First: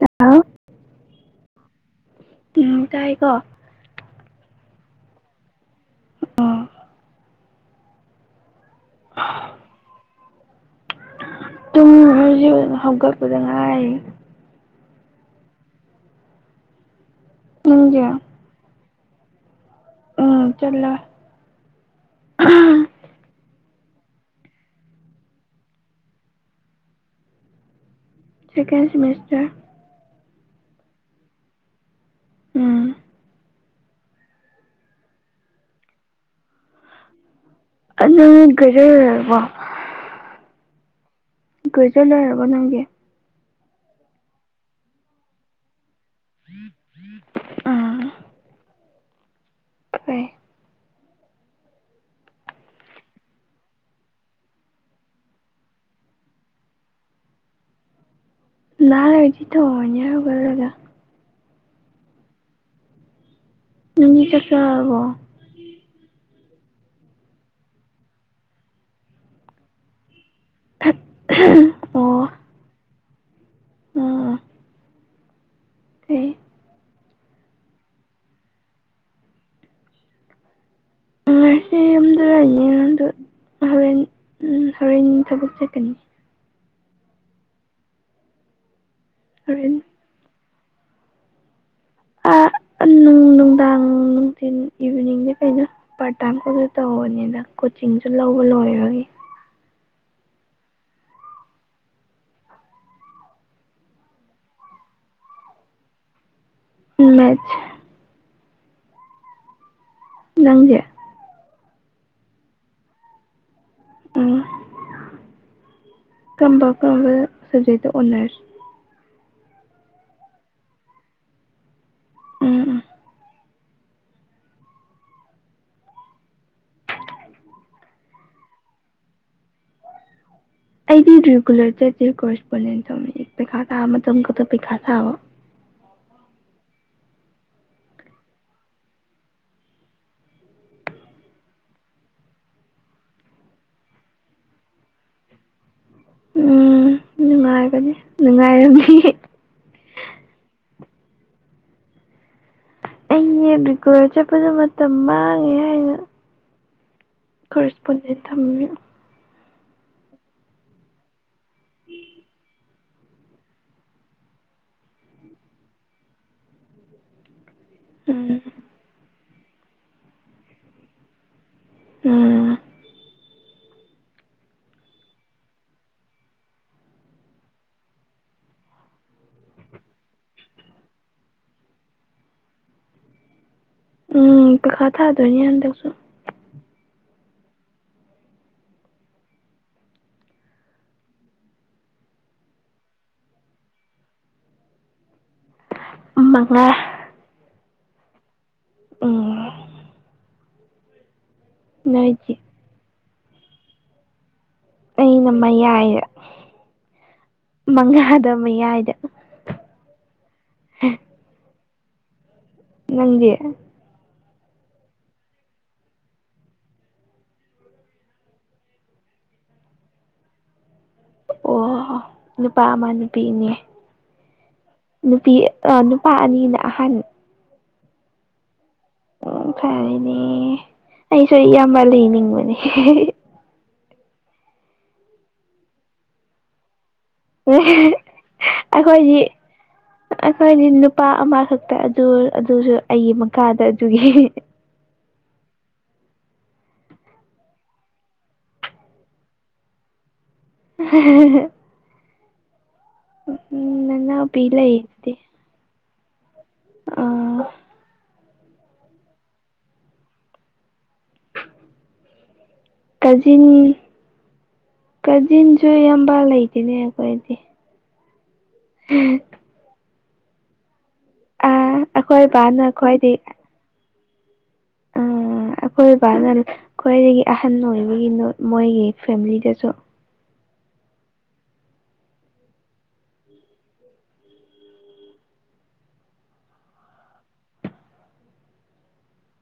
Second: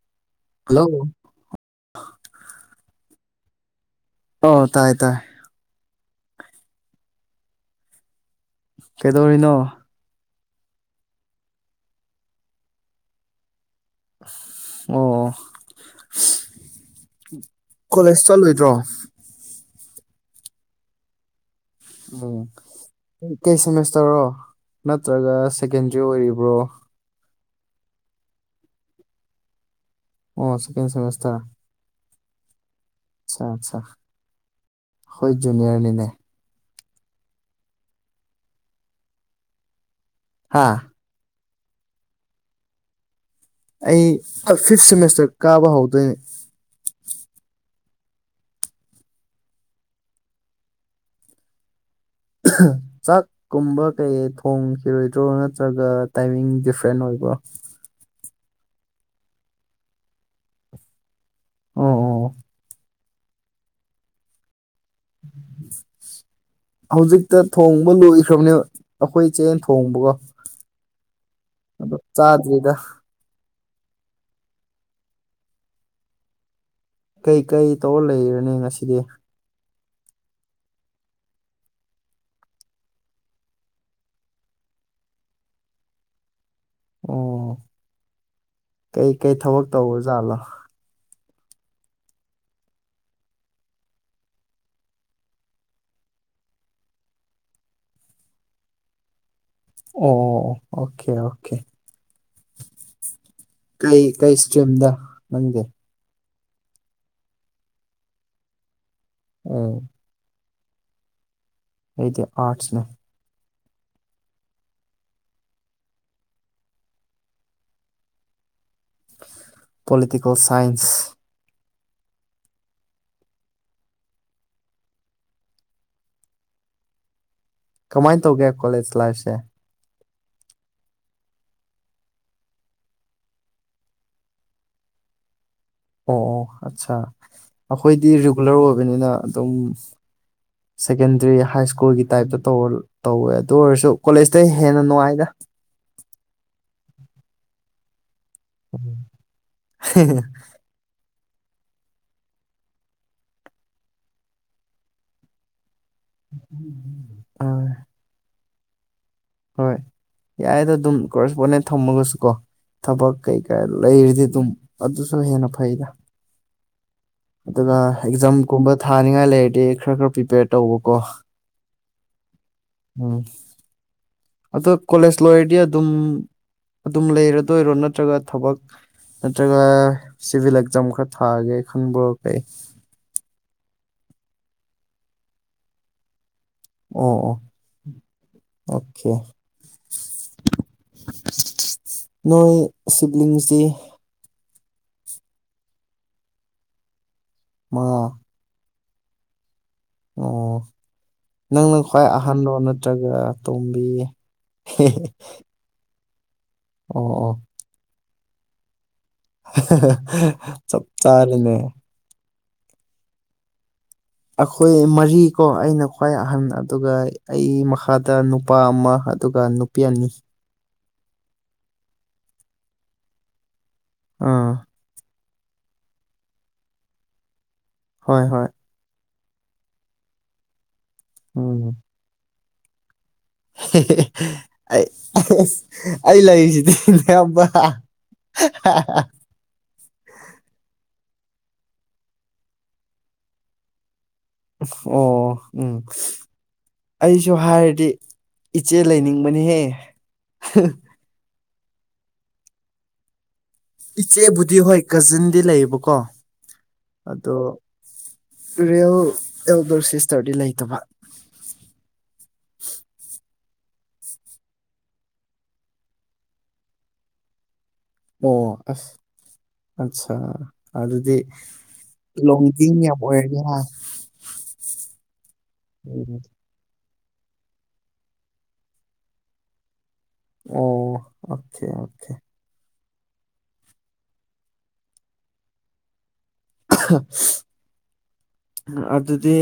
Hello hello ꯂꯣ ꯇꯥꯏꯀꯣ ꯑꯣ ꯇꯥꯏ ꯇꯥꯏ ꯑꯣ ꯀꯩꯗꯧꯔꯤꯅꯣ ꯇꯨꯡꯃꯤꯅꯦ ꯍꯧꯖꯤꯛ ꯍꯧꯒꯠꯄꯗ ꯉꯥꯏꯔꯤ ꯑꯣ ꯅꯪꯗꯤ ꯀꯣꯂꯦꯖ ꯆꯠꯂꯣꯏꯗ꯭ꯔꯣ ꯎꯝ ꯆꯠꯂꯣꯢ ꯎꯝ ꯀꯩ ꯁꯦꯃꯤꯁꯇꯔꯔꯣ ꯅꯠꯇ꯭ꯔꯒ ꯁꯦꯀꯦꯟꯗ꯭ꯔꯤ ꯑꯣꯏꯔꯤꯕ꯭ꯔꯣ ꯁꯀꯦꯟ ꯁꯦꯃꯤꯁꯇꯔ ꯑꯣ ꯁꯦꯀꯦꯟ ꯁꯦꯃꯦꯁꯇꯔ ꯎꯝ ꯑꯆꯥ ꯑꯠꯆꯥ ꯈꯣꯢ ꯖꯨꯅꯤꯌꯔꯅꯤꯅꯦ ꯑꯗꯨ ꯒ꯭ꯔꯦꯖꯨꯋꯦꯠ ꯂꯣꯢꯔꯕꯣ ꯍꯥꯥ ꯒ꯭ꯔꯦꯖꯨꯑꯦꯠ ꯂꯩꯔꯕꯣ ꯅꯪꯒꯤ ꯑꯩ ꯐꯤꯐ ꯁꯦꯃꯦꯁꯇꯔ ꯀꯥꯕ ꯍꯧꯗꯣꯏꯅꯦ [inaudible] ꯍꯣꯢ ꯆꯥꯛ ꯀꯨꯝꯕ ꯀꯩ ꯊꯣꯡꯈꯤꯔꯣꯏꯗ꯭ꯔꯣ ꯅꯠꯇ꯭ꯔꯒ ꯇꯥꯏꯃꯤꯡ ꯗꯤꯐ꯭ꯔꯦꯟ ꯑꯣꯏꯕ꯭ꯔꯣ ꯂ ꯂꯩꯗꯤ ꯇꯧꯔꯅꯤ ꯍꯧꯒꯠꯂꯒ ꯑꯣ ꯑꯣ ꯑꯣ ꯅꯪꯗꯤ ꯆꯥꯛ ꯆꯥꯔꯕꯣ [inaudible] ꯍꯧꯖꯤꯛꯇ ꯊꯣꯡꯕ ꯂꯣꯏꯈ꯭ꯔꯕꯅꯦꯕ ꯑꯈꯣꯏ ꯏꯆꯦ ꯊꯣꯡꯕꯒꯣ ꯑꯣ ꯗꯔꯤꯗ ꯑꯣ ꯑꯣ ꯀꯩ ꯀꯩ ꯀꯩ ꯇꯧꯔ ꯂꯩꯔꯅꯤ ꯉꯁꯤꯗꯤ ꯉꯁꯤ ꯌꯨꯝꯗ ꯂꯩꯅꯣ ꯑꯗꯣ ꯍꯣꯔꯦꯟ ꯍꯣꯔꯦꯟ ꯊꯕꯛ ꯆ ꯀꯅꯤ ꯑꯣ ꯀꯩ ꯀꯩ ꯊꯕꯛ ꯍꯣꯔꯦꯟ ꯇꯧꯔꯖꯥꯠꯂꯣ ꯑ ꯅꯨꯡ ꯅꯨꯡꯗꯥꯡ ꯅꯨꯡꯊꯤꯟ ꯏꯚꯤꯅꯤꯡꯗ ꯀꯩꯩꯅꯣ ꯄꯥꯔꯠ ꯇꯥꯏꯝ ꯈꯛꯇ ꯇꯧꯕꯅꯤꯅ ꯀꯣꯆꯤꯡꯁꯨ ꯂꯧꯕ ꯂꯣꯏꯕꯒꯤ ꯑꯣ ꯑꯣꯀꯦ ꯑꯣꯀꯦ ꯀꯩ ꯀꯩ ꯏꯁꯇ꯭ꯔꯤꯝꯗ ꯅꯪꯗꯤ ꯃꯦꯊꯁ ꯎꯝ ꯅꯪꯗꯤ ꯑꯩꯗꯤ ꯑꯥꯔꯠꯁꯅꯦ ꯎꯝ ꯀꯝꯕ ꯀꯝꯕ subject honours political science um um ꯀꯃꯥꯏꯅ ꯇꯧꯒꯦ ꯀꯣꯂꯦꯖ ꯂꯥꯏꯐꯁꯦ ꯑꯩꯗꯤ ꯔꯤꯒꯨꯂꯔ ꯆꯠꯇꯦ ꯀꯣꯔꯔꯦꯁꯄꯣꯟꯗꯦꯟ ꯇꯧꯅꯤ ꯄꯩꯈꯥ ꯊꯥꯕ ꯃꯇꯝ ꯈꯛꯇ ꯄꯩꯈꯥ ꯊꯥꯕ ꯑꯣ ꯑꯣ ꯑꯠꯆꯥꯥ ꯑꯩꯈꯣꯏꯗꯤ ꯔꯤꯒꯨꯂꯔ ꯑꯣꯏꯕꯅꯤꯅ ꯑꯗꯨꯝ ꯁꯦꯀꯦꯟꯗꯔꯤ ꯍꯥꯏ ꯁ꯭ꯀꯨꯜꯒꯤ ꯇꯥꯏꯞꯇ ꯇꯧꯕꯔ ꯇꯧꯋꯦ ꯑꯗꯨ ꯑꯣꯏꯔꯁꯨ ꯀꯣꯂꯦꯖꯇꯩ ꯍꯦꯟꯅ ꯅꯨꯡꯉꯥꯏꯗ ꯎꯝ ꯅꯨꯡꯉꯥꯏꯕꯅꯤ ꯅꯨꯡꯉꯥꯏꯔꯝꯅꯤ [unintelligible] ꯑꯩꯅꯦ ꯕꯤꯀꯂ ꯆꯠꯄꯗꯣ ꯃꯇꯝ ꯃꯥꯡꯉꯦ ꯍꯥꯏꯅ [unintelligible] ꯀꯔꯦꯁꯄꯣꯟꯗꯦꯠ ꯊꯝꯕꯤꯌꯨ ꯍꯣꯏ ꯌꯥꯏꯗꯣ ꯑꯗꯨꯝ ꯀꯣꯔꯦꯁꯄꯣꯟꯗꯦꯟ ꯊꯝꯃꯒꯁꯨ ꯀꯣ ꯊꯕꯛ ꯀꯩꯀꯥ ꯂꯩꯔꯤꯗꯤ ꯑꯗꯨꯝ ꯑꯗꯨꯁꯨ ꯍꯦꯟꯅ ꯐꯩꯗ ꯑꯗꯨꯒ ꯎꯝ ꯑꯦꯛꯖꯥꯝꯒꯨꯝꯕ ꯊꯥꯅꯤꯡꯉꯥꯏ ꯂꯩꯔꯗꯤ ꯈꯔ ꯈꯔ ꯄ꯭ꯔꯤꯄꯦꯌꯔ ꯇꯧꯕꯀꯣ ꯎꯝ ꯑꯣ ꯑꯗꯣ ꯀꯣꯂꯦꯖ ꯂꯣꯏꯔꯗꯤ ꯑꯗꯨꯝ ꯑꯗꯨꯝ ꯂꯩꯔꯗꯣꯏꯔꯣ ꯅꯠꯇ꯭ꯔꯒ ꯊꯕꯛ ꯅꯠꯇ꯭ꯔꯒ ꯁꯤꯚꯤꯜ ꯑꯦꯛꯖꯥꯝ ꯈꯔ ꯊꯥꯒꯦ ꯈꯟꯕ꯭ꯔꯣ ꯀꯩ ꯎꯝ ꯄꯈꯥ ꯊꯥꯗꯣꯏꯅꯤ ꯍꯟꯗꯛꯁꯨ ꯑꯣ ꯑꯣ ꯑꯣꯀꯦ ꯅꯣꯏ ꯁꯤꯕ꯭ꯂꯤꯡꯁꯇꯤ ꯃꯉꯥ ꯃꯉꯥ ꯎꯝ ꯑꯣ ꯅꯪꯅ ꯈ꯭ꯋꯥꯏ ꯅꯣꯏꯗꯤ ꯑꯍꯟꯂꯣ ꯅꯠꯇ꯭ꯔꯒ ꯇꯣꯝꯕꯤ ꯑꯩꯅ ꯃꯌꯥꯏꯗ ꯑꯣ ꯑꯣ ꯃꯉꯥꯗ ꯃꯌꯥꯏꯗ ꯆꯞ ꯆꯥꯔꯦꯅꯦ ꯅꯪꯗꯤ ꯑꯩꯈꯣꯏ ꯃꯔꯤ ꯀꯣ ꯑꯩꯅ ꯈ꯭ꯋꯥꯏ ꯑꯍꯟ ꯑꯗꯨꯒ ꯑꯩ ꯃꯈꯥꯗ ꯅꯨꯄꯥ ꯑꯃ ꯑꯗꯨꯒ ꯄꯤꯑꯅꯤ ꯑꯣ ꯅꯨꯄꯥ ꯑꯃ ꯅꯨꯄꯤ ꯑꯅꯤ ꯑꯥ ꯅꯨꯄꯤ ꯅꯨꯄꯥ ꯑꯅꯤꯅ ꯑꯍꯟ ꯍꯣꯏ ꯍꯣꯏ ꯎꯝ ꯐꯔꯦꯅꯦ ꯑꯩꯁꯨ ꯎꯝ ꯏꯌꯥꯝꯕ ꯂꯩꯅꯤꯡꯕꯅꯦ ꯑꯩ-ꯑꯩ ꯂꯩꯔꯤꯁꯤꯗꯤ ꯏꯌꯥꯝꯕ ꯑꯩꯈꯣꯏꯗꯤ ꯑꯩꯈꯣꯏꯗꯤ ꯅꯨꯄꯥ ꯑꯃꯈꯛꯇ ꯑꯗꯨ ꯑꯗꯨꯁꯨ ꯑꯩꯒꯤ ꯃꯈꯥꯗ ꯑꯗꯨꯒꯤ ꯑꯣ ꯎꯝ ꯑꯩꯁꯨ ꯍꯥꯏꯔꯗꯤ ꯏꯆꯦ ꯂꯩꯅꯤꯡꯕꯅꯤꯍꯦ [unintelligible] ꯅꯅꯥꯎꯄꯤ ꯏꯆꯦꯕꯨꯗꯤ ꯍꯣꯏ ꯂꯩꯗꯤ ꯀꯖꯤꯟꯗꯤ ꯂꯩꯌꯦꯕꯀꯣ ꯑ ꯑꯗꯣ ꯔꯤꯌꯦꯜ ꯑꯦꯜꯗꯔ ꯁꯤꯁꯇꯔꯗꯤ ꯂꯩꯇꯕ ꯀꯖꯤꯤꯟ ꯀꯖꯤꯟꯁꯨ ꯏꯌꯥꯝꯕ ꯂꯩꯇꯅꯦ ꯑꯩꯈꯣꯏꯗꯤ ꯑꯣ ꯑꯁ ꯑꯆꯥꯥ ꯑꯗꯨꯗꯤ ꯑꯥ ꯑꯩꯈꯣꯏ ꯕꯥꯅ ꯂꯣꯡꯗꯤꯡ ꯌꯥꯝ ꯈ꯭ꯋꯥꯏꯗꯒꯤ ꯑꯣꯏꯔꯅꯤ ꯍꯥ ꯑꯥ ꯑꯩꯈꯣꯏ ꯎꯝ ꯕꯥꯅ ꯈ꯭ꯋꯥꯏꯗꯒꯤ ꯑꯍꯟ ꯑꯣꯏꯕꯒꯤ ꯃꯣꯏꯒꯤ ꯐꯦꯃꯤꯂꯤꯗꯁꯨ ꯑꯣ ꯑꯣꯀꯦ ꯑꯣꯀꯦ ꯑꯗꯨꯗꯤ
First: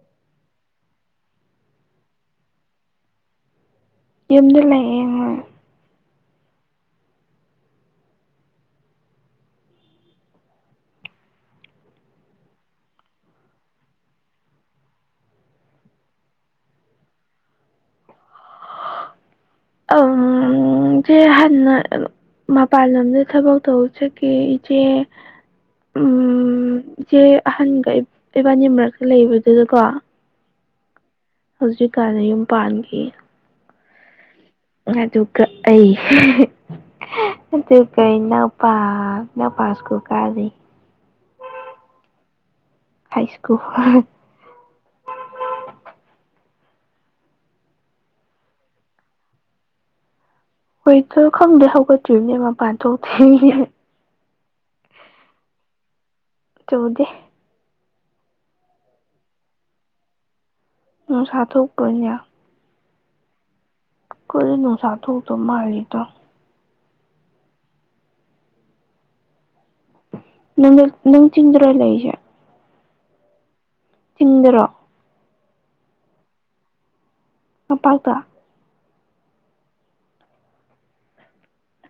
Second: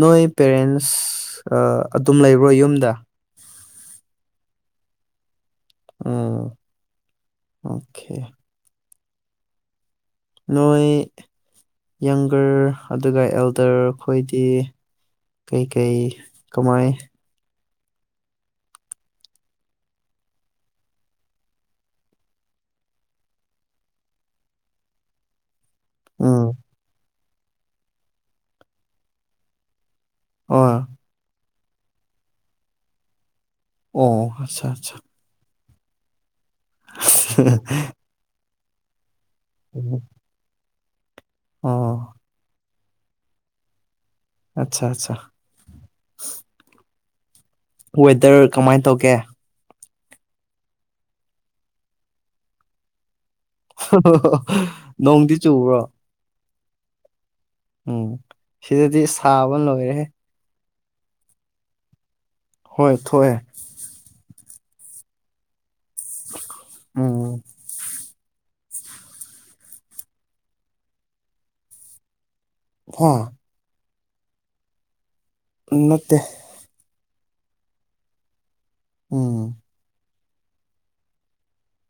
ꯅꯣꯏ ꯄꯦꯔꯦꯟꯁ ꯑꯗꯨꯝ ꯂꯩꯕ꯭ꯔꯣ ꯌꯨꯝꯗ ꯌꯨꯝꯗ ꯂꯩꯥꯛꯑꯦ ꯍꯣꯏ ꯎ ꯑꯣꯀꯦ ꯅꯣꯏ ꯌꯪꯒꯔ ꯑꯗꯨꯒ ꯑꯦꯜꯗꯔ ꯈꯈꯣꯏꯗꯤ ꯀꯩꯀꯩ ꯀꯃꯥꯏ ꯑꯝ ꯍꯅ ꯃꯄꯥꯟ ꯂꯝꯗ ꯊꯕꯛ ꯇꯧꯕꯥ ꯆꯠꯈꯤ ꯏꯆꯦ ꯎꯝ ꯎꯝ ꯏꯆꯦ ꯑꯍꯟꯒ ꯏꯕꯥꯅꯤ ꯃꯔꯛꯇ ꯂꯩꯕꯗꯨꯗꯀꯣ ꯑꯣ ꯍꯧꯖꯤꯛꯀꯥꯟꯗ ꯌꯨꯝ ꯄꯥꯟꯈꯤ ꯑꯣ ꯑꯠꯆꯥ ꯑꯠꯆꯥ ꯑꯗꯨꯒ ꯑꯩ ꯑꯗꯨꯒ ꯅꯨꯄꯥ ꯏꯅꯥꯎꯄꯥ ꯁ꯭ꯀꯨꯜ ꯀꯥꯗ꯭ꯔꯤ꯫ ꯑꯣ ꯍꯥꯏ ꯁ꯭ꯀꯨꯜ ꯑꯠꯆꯥ ꯑꯠꯆꯥ ꯋꯦꯗꯔ ꯀꯃꯥꯏꯅ ꯇꯧꯒꯦ ꯍꯣꯏꯁꯨ ꯈꯪꯗꯦ ꯍꯧꯒꯠꯇ꯭ꯔꯤꯕꯅꯦ ꯃꯄꯥꯟ ꯊꯣꯛꯇ꯭ꯔꯤꯅꯦ ꯅꯣꯡꯗꯤ ꯆꯨꯕ꯭ꯔꯣ ꯆꯗꯤꯦ ꯎꯝ ꯁꯤꯗꯗꯤ ꯁꯥꯕ ꯂꯣꯏꯔꯦ ꯍꯦ ꯅꯣꯡꯁꯥ ꯊꯣꯛꯄꯔꯣꯅꯦ꯫ ꯍꯣꯏ ꯊꯣꯛꯑꯦ ꯑꯩꯈꯣꯏꯗꯤ ꯅꯣꯡꯁꯥ ꯊꯣꯛꯇ ꯃꯜꯂꯤꯗ ꯎꯝ ꯅꯪ ꯅꯪ ꯆꯤꯟꯗꯨ꯭ꯔꯣ ꯂꯩꯁꯦ ꯍꯥ ꯆꯤꯟꯗꯔꯣ ꯅꯠꯇꯦ ꯃꯄꯥꯥꯏꯇ ꯑꯣꯝ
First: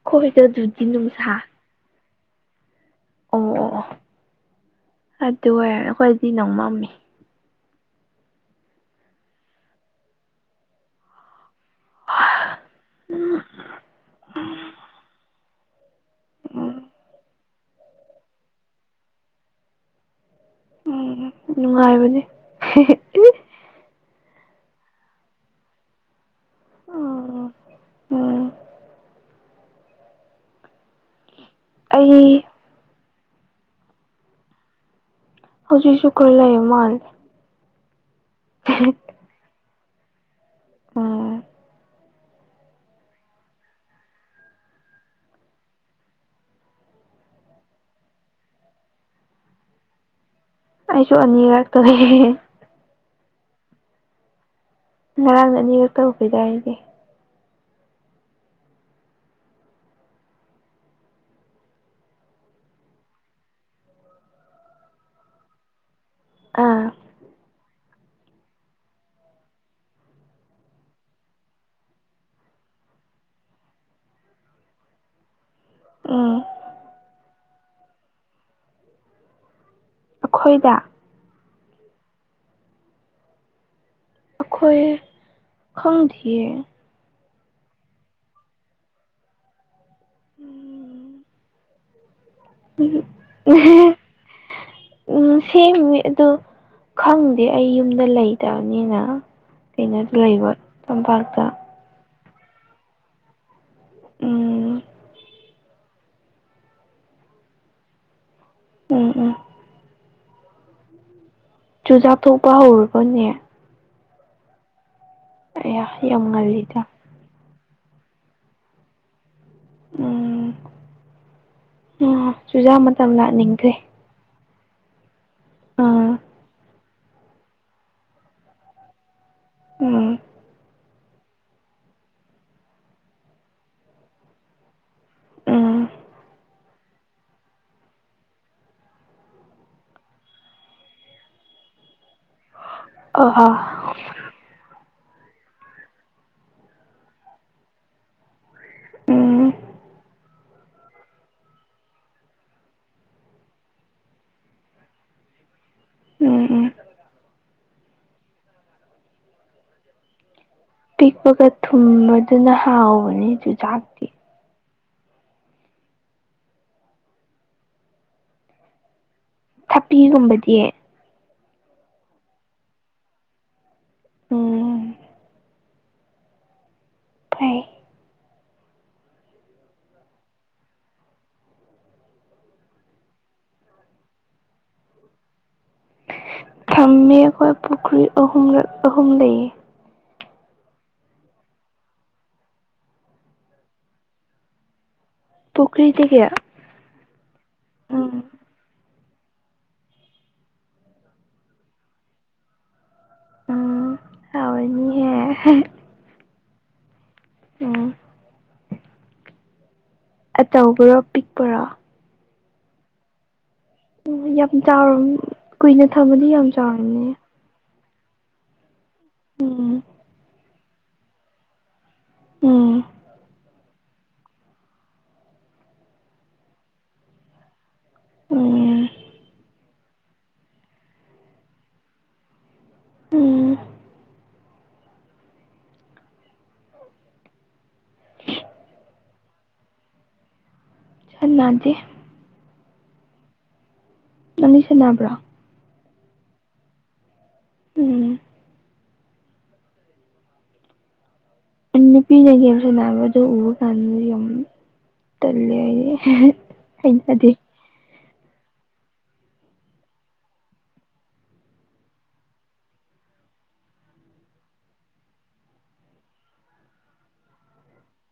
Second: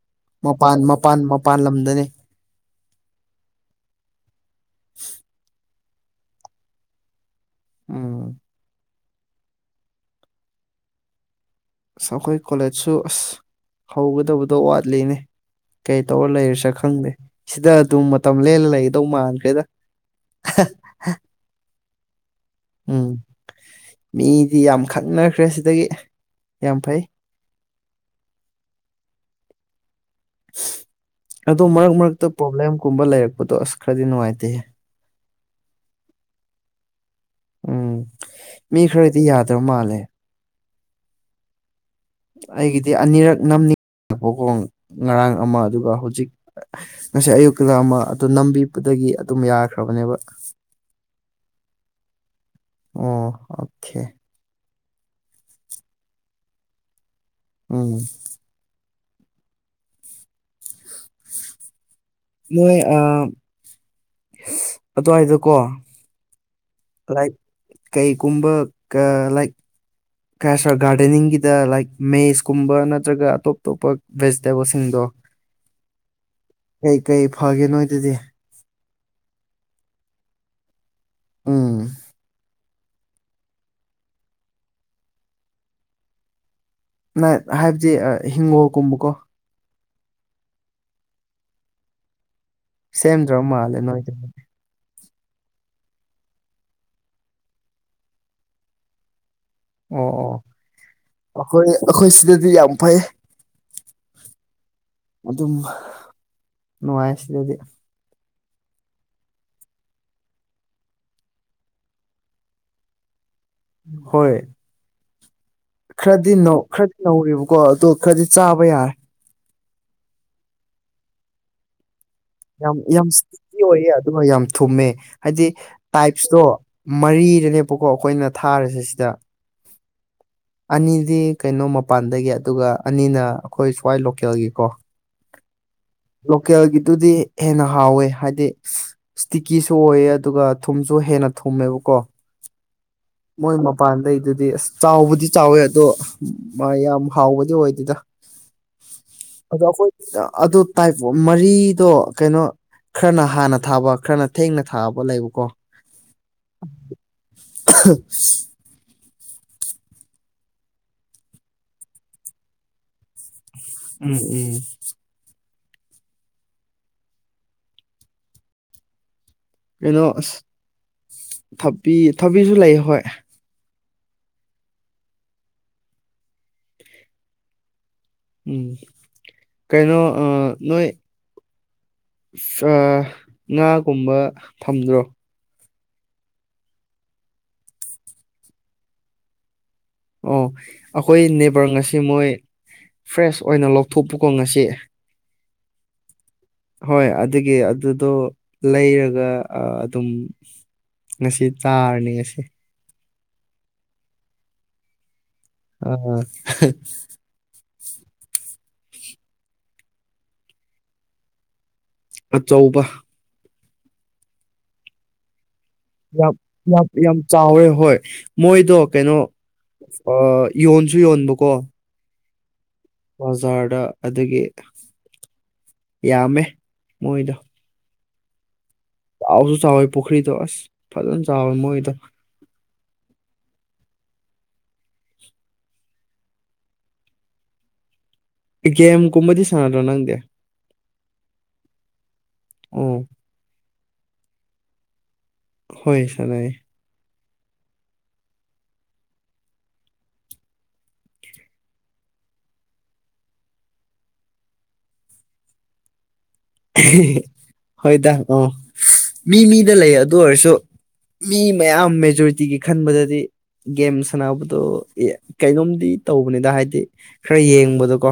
ꯈꯣꯏ ꯍꯣꯏꯗ ꯑꯗꯨꯗꯤ ꯅꯨꯡꯁꯥ ꯄꯥꯟꯜꯂꯝꯗꯅꯤ ꯑꯣ ꯑꯣ ꯑꯣ ꯑꯗꯨ ꯑꯣꯏꯔꯦ ꯅ ꯑꯩꯈꯣꯏꯗꯤ ꯅꯪ ꯃꯝꯃꯤ ꯑꯣ ꯑꯁ ꯑꯩꯈꯣꯏ ꯀꯣꯂꯦꯖꯁꯨ ꯑꯁ ꯍꯧꯒꯗꯕꯗꯣ ꯋꯥꯠꯂꯤꯅꯦ ꯀꯩ ꯇꯧꯔ ꯂꯩꯔꯤꯁꯦ ꯈꯪꯗꯦ ꯁꯤꯗ ꯑꯗꯨꯝ ꯃꯇꯝ ꯂꯦꯜꯂ ꯂꯩꯒꯗꯧ ꯃꯥꯟꯈ꯭ꯔꯦꯗ ꯎꯝ ꯅꯨꯡꯉꯥꯏꯕꯅꯤ ꯎꯝ ꯃꯤꯗꯤ ꯌꯥꯝ ꯈꯪꯅꯈ꯭ꯔꯦ ꯁꯤꯗꯒꯤ ꯌꯥꯝ ꯐꯩ ꯎꯝ ꯎꯝ ꯑꯗꯣ ꯃꯔꯛ ꯃꯔꯛꯇ ꯑꯩ ꯄ꯭ꯔꯣꯕ꯭ꯂꯦꯝꯒꯨꯝꯕ ꯂꯩꯔꯛꯄꯗꯣ ꯑꯁ ꯈꯔꯗꯤ ꯅꯨꯡꯉꯥꯏꯇꯦ ꯍꯧꯖꯤꯛꯁꯨ ꯈꯔ ꯂꯩ ꯃꯥꯜꯂꯦ [unintelligible] ꯎꯝ ꯃꯤ ꯈꯔꯗꯤ ꯌꯥꯗꯕ ꯃꯥꯜꯂꯦ ꯑꯥ ꯑꯩꯒꯤꯗꯤ ꯑꯅꯤꯔꯛ ꯅꯝꯅꯤ ꯉꯥꯏꯈꯣꯀꯣ ꯉꯔꯥꯡ ꯑꯃ ꯑꯗꯨꯒ ꯍꯧꯖꯤꯛ ꯉꯁꯤ ꯑꯌꯨꯛꯇꯀ ꯑꯃ ꯑꯗꯨ ꯅꯝꯕꯤꯕꯗꯒꯤ ꯑꯗꯨꯝ ꯌꯥꯈ꯭ꯔꯕꯅꯦꯕ ꯑꯩꯁꯨ ꯑꯅꯤꯔꯛꯇ ꯂꯩ ꯑꯣ ꯑꯣꯀꯦ ꯉꯔꯥꯡꯅ ꯑꯅꯤꯔꯛꯇꯪ ꯄꯤꯗ ꯎꯝ ꯅꯣꯏ ꯑꯗꯨꯋꯥꯏꯗ ꯀꯣ ꯑꯥ ꯂꯥꯏꯛ ꯀꯩꯒꯨꯝꯕ ꯀ ꯂꯥꯏꯛ ꯀ ꯒꯥꯔꯗꯦꯅꯤꯡꯒꯤꯗ ꯂꯥꯏꯛ ꯃꯦꯁꯀꯨꯝꯕ ꯅꯠꯇ꯭ꯔꯒ ꯑꯇꯣꯞ ꯑꯇꯣꯞꯄ ꯚꯦꯖꯤꯇꯦꯕꯜꯁꯤꯡꯗꯣ ꯑ ꯀꯩꯀꯩ ꯐꯒꯦ ꯅꯣꯏꯗꯗꯤ ꯈꯣꯏꯗ ꯎꯝ ꯑꯩꯈꯣꯏ ꯈꯪꯗꯤꯌꯦ ꯅ ꯍꯥꯏꯕꯗꯤ ꯍꯤꯡꯒꯣꯜꯒꯨꯝꯕꯀꯣ ꯎꯝ ꯁꯦꯝꯗ꯭ꯔ ꯃꯥꯜꯂꯦ ꯅꯣꯏꯗ ꯎꯝ ꯁꯦꯝꯃꯤ ꯑꯗꯨ ꯈꯪꯗꯦ ꯑꯩ ꯌꯨꯝꯗ ꯂꯩꯇꯕꯅꯤꯅ ꯑꯣ ꯀꯩꯅꯣꯗ ꯑꯣ ꯂꯩꯕ ꯇꯝꯄꯥꯛꯇ ꯑꯩꯈꯣꯏ ꯑꯩꯈꯣꯏ ꯁꯤꯗꯗꯤ ꯌꯥꯝ ꯐꯩ ꯎꯝ ꯑꯗꯨꯝ ꯅꯨꯡꯉꯥꯏ ꯁꯤꯗꯗꯤ ꯎꯝ ꯎꯝ ꯆꯨꯖꯥꯛ ꯊꯣꯛꯄ ꯍꯧꯔꯕꯅꯦ ꯍꯣꯏ ꯑꯌꯥ ꯌꯥꯝ ꯈꯔꯗꯤ ꯉꯜꯂꯤꯗ ꯈꯔꯗꯤ ꯅꯧꯋꯦꯕꯀꯣ ꯑꯗꯣ ꯈꯔꯗꯤ ꯆꯥꯕ ꯌꯥꯔꯦ ꯎꯝ ꯆꯨꯖꯥꯛ ꯃꯇꯝ ꯂꯥꯛꯍꯟꯅꯤꯡꯈꯔ꯭ꯦ ꯑꯗꯨ ꯌꯥꯝ ꯊꯨꯝꯃꯦ ꯍꯥꯏꯗꯤ ꯑꯥ ꯇꯥꯏꯞꯁꯇꯣ ꯃꯔꯤꯗꯅꯦꯕꯥꯀꯣ ꯑꯩꯈꯣꯏꯅ ꯊꯥꯔꯤꯁꯦ ꯁꯤꯗ ꯎꯝ ꯑꯅꯤꯗꯤ ꯀꯩꯅꯣ ꯃꯄꯥꯟꯗꯒꯤ ꯑꯗꯨꯒ ꯑꯅꯤꯅ ꯑꯩꯈꯣꯏ ꯁ꯭ꯋꯥꯏ ꯂꯣꯀꯦꯜꯒꯤꯀꯣ ꯎꯝ ꯂꯣꯀꯦꯜꯒꯤꯗꯨꯗꯤ ꯍꯦꯟꯅ ꯍꯥꯎꯋꯦ ꯍꯥꯏꯗꯤ ꯏꯁꯇꯤꯛꯀꯤꯁꯨ ꯑꯣꯏꯌꯦ ꯑꯗꯨꯒ ꯊꯨꯝꯁꯨ ꯍꯦꯟꯅ ꯊꯨꯝꯃꯦꯕꯀꯣ ꯑꯍꯥ ꯃꯣꯏ ꯃꯄꯥꯟꯗꯩꯗꯨꯗꯤ ꯑꯁ ꯆꯥꯎꯕꯗꯤ ꯆꯥꯎꯋꯦ ꯑꯗꯣ ꯃꯥ ꯌꯥꯝ ꯍꯥꯎꯕꯗꯤ ꯑꯣꯏꯗꯦꯗ ꯎꯝ ꯑꯗꯨ ꯑꯩꯈꯣꯏ ꯗ ꯑꯗꯨ ꯇꯥꯏꯞ ꯃꯔꯤꯗꯣ ꯀꯩꯅꯣ ꯈꯔꯅ ꯍꯥꯟꯅ ꯊꯥꯕ ꯈꯔꯅ ꯊꯦꯡꯅ ꯊꯥꯕ ꯂꯩꯕꯀꯣ [inaudible] ꯎꯝ ꯎꯝ ꯄꯤꯛꯄꯒ ꯊꯨꯝꯕꯗꯨꯅ ꯍꯥꯎꯕꯅꯤ ꯑꯗꯨ ꯎꯝ ꯎꯝ ꯀꯩꯅꯣ ꯑꯁ ꯊꯕꯤꯒꯨꯝꯕꯗꯤ ꯊꯕꯤ ꯊꯕꯤꯁꯨ ꯂꯩꯌꯦ ꯍꯣꯏ ꯑꯣ ꯐꯩ ꯎꯝ ꯀꯩꯅꯣ ꯑꯥ ꯅꯣꯏ ꯉꯥꯒꯨꯝꯕ ꯐꯝꯗ꯭ꯔꯣ ꯊꯝꯃꯤ ꯑꯩꯈꯣꯏ ꯄꯨꯈ꯭ꯔꯤ ꯑꯍꯨꯝꯂꯛ ꯑꯍꯨꯝ ꯂꯩꯌꯦ ꯑꯣ ꯑꯩꯈꯣꯏ ꯅꯦꯕꯔ ꯉꯁꯤ ꯃꯣꯏ ꯐ꯭ꯔꯦꯁ ꯑꯣꯏꯅ ꯂꯧꯊꯣꯛꯄꯀꯣ ꯉꯁꯤ ꯄꯨꯛꯈ꯭ꯔꯤꯗꯒꯤ ꯍꯣꯏ ꯑꯗꯨꯒꯤ ꯑꯗꯨꯗꯣ ꯂꯩꯔꯒ ꯑꯥ ꯑꯗꯨꯝ ꯉꯁꯤ ꯇꯥꯔꯅꯤ ꯉꯁꯤ ꯎꯝ ꯍꯥꯎꯅꯤꯍꯦ ꯑ ꯎꯝ ꯑꯆꯧꯕꯔꯣ ꯄꯤꯛꯄꯔꯣ ꯑꯆꯧꯕ ꯎ ꯌꯥꯝ ꯆꯥꯎ ꯀꯨꯏꯅ ꯊꯃꯗꯤ ꯌꯥꯝ ꯆꯥꯎꯔꯝꯅꯦ ꯆꯥꯎꯋꯦ ꯍꯣꯏ ꯃꯣꯏꯗꯣ ꯀꯩꯅꯣ ꯎꯝ ꯌꯣꯟꯁꯨ ꯌꯣꯟꯕꯀꯣ ꯎꯝ ꯕꯖꯥꯔꯗ ꯑꯗꯨꯒꯤ ꯌꯥꯝꯃꯦ ꯃꯣꯏꯗꯣ ꯑꯝ ꯍꯥꯎꯁꯨ ꯆꯥꯎꯋꯦ ꯄꯨꯈ꯭ꯔꯤꯗꯣ ꯑꯁ ꯐꯖꯅ ꯆꯥꯎꯋꯦ ꯃꯣꯏꯗ ꯎꯝ ꯒꯦꯝꯒꯨꯝꯕꯗꯤ ꯁꯥꯟꯅꯗꯔꯣ ꯅꯪꯗꯤ ꯍꯟꯅꯗꯤ ꯎꯝ ꯅꯪꯗꯤ ꯁꯥꯟꯅꯕ꯭ꯔꯣ ꯍꯣꯏ ꯁꯅꯥꯏ ꯎꯝ ꯅꯨꯄꯤꯅꯒꯦꯝꯁꯦ ꯅꯥꯕ ꯑꯗꯨ ꯎꯕ ꯀꯥꯟꯗ ꯌꯥꯝ ꯇꯂ ꯍꯣꯏꯗ ꯑ ꯃꯤ ꯃꯤꯗ ꯂꯩ ꯑꯗꯨ ꯑꯣꯏꯔꯁꯨ ꯃꯤ ꯃꯌꯥꯝ ꯃꯦꯖꯣꯔꯤꯇꯤꯒꯤ ꯈꯟꯕꯗꯗꯤ ꯒꯦꯝ ꯁꯥꯟꯅꯕꯗꯣ ꯀꯩꯒꯣꯝꯗꯤ ꯇꯧꯕꯅꯤꯗ ꯍꯥꯏꯗꯤ ꯈꯔ ꯌꯦꯡꯕꯗꯣꯀꯣ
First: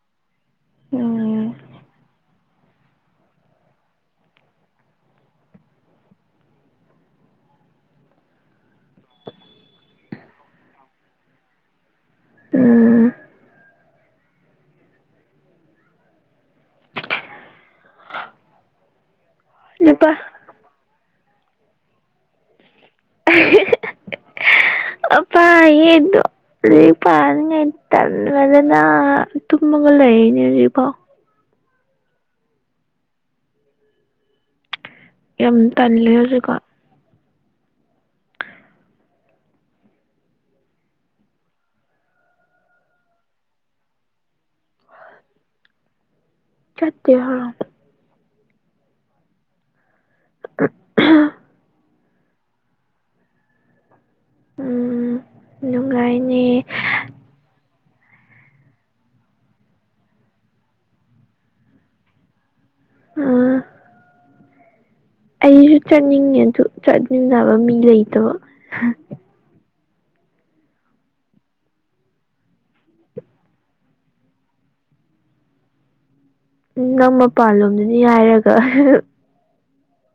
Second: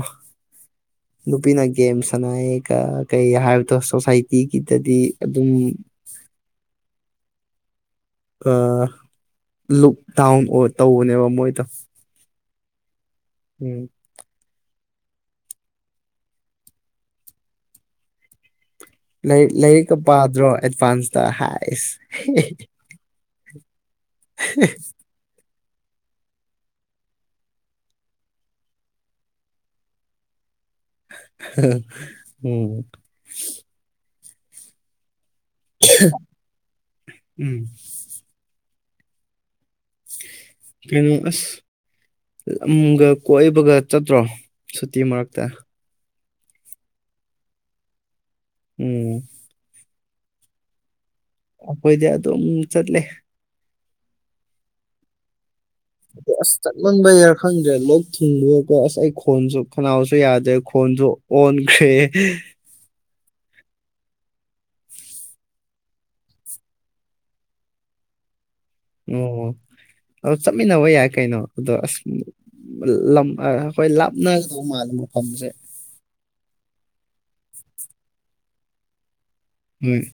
ꯎꯝ ꯅꯨꯄꯤꯅ ꯒꯦꯝ ꯁꯅꯌꯦꯀ ꯀꯩ ꯍꯥꯏꯕꯗꯣ ꯁꯣꯁꯥꯏꯇꯤꯒꯤꯗꯗꯤ ꯑꯗꯨꯝ ꯂꯛ ꯗꯥꯎꯟ ꯑꯣ ꯇꯧꯕꯅꯦꯕ ꯃꯣꯏꯗ ꯎꯝ ꯎꯝ ꯂꯥꯏꯔꯤꯛ-ꯂꯥꯏꯔꯤꯛꯀ ꯅꯨꯄꯥ ꯄꯥꯗ꯭ꯔꯣ ꯑꯦꯗꯚꯥꯟꯁꯇ ꯍꯥꯏꯁ inaudible ꯑꯄꯥ ꯍꯌꯦ ꯑꯗꯨ [unintelligible] ꯔꯤ ꯄꯥ ꯇꯟꯗꯅ ꯇꯨꯃꯒꯥ ꯂꯩꯔꯤꯅꯦ ꯍꯧꯖꯤꯀꯣꯐꯥꯎ ꯎꯝ ꯌꯥꯝ ꯇꯜꯂꯦ ꯍꯧꯖꯤꯛ ꯀꯥꯟ ꯎꯝ ꯀꯩꯅꯣ ꯑꯁ ꯂꯝꯒ ꯀꯣꯏꯕꯒ ꯆꯠꯇ꯭ꯔꯣ ꯁꯨꯇꯤ ꯃꯔꯛꯇ ꯆꯠꯇ ꯍ ꯎꯝ ꯑ ꯑꯩꯈꯣꯏꯗꯤ ꯑꯗꯨꯝ ꯆꯠꯂꯦ ꯎ ꯅꯨꯡꯉꯥꯏꯅꯤ ꯈꯪꯕꯩꯔꯥ ꯈꯪꯗ꯭ꯔꯦ ꯂꯣꯛ ꯊꯨꯡꯕꯒꯀꯣ ꯑꯁ ꯑꯩ ꯈꯣꯟꯁꯨ ꯈꯅꯥꯎꯁꯨ ꯌꯥꯗ꯭ꯔꯦ ꯈꯣꯟꯁꯨ ꯑꯣꯟꯈꯦ ꯎꯥ ꯑꯩꯁꯨ ꯆꯠꯅꯤꯡꯉꯦ ꯑꯗꯨ ꯆꯠꯃꯤꯟꯅꯕ ꯃꯤ ꯂꯩꯇꯕ ꯑꯣ ꯑꯣ ꯆꯠꯃꯤꯟꯅꯕ ꯌꯥꯏ ꯀꯩꯅꯣ ꯑꯗꯣ ꯑꯁ ꯂꯝ ꯑꯩꯈꯣꯏ ꯂꯥꯞꯅꯒꯗꯧ ꯃꯥꯜꯂꯦ ꯃꯐꯝꯁꯦ ꯎ ꯅꯪ ꯃꯄꯥꯟ ꯂꯣꯝꯗꯅꯤ ꯍꯥꯏꯔꯒ [unintelligible] ꯂꯩꯣꯏ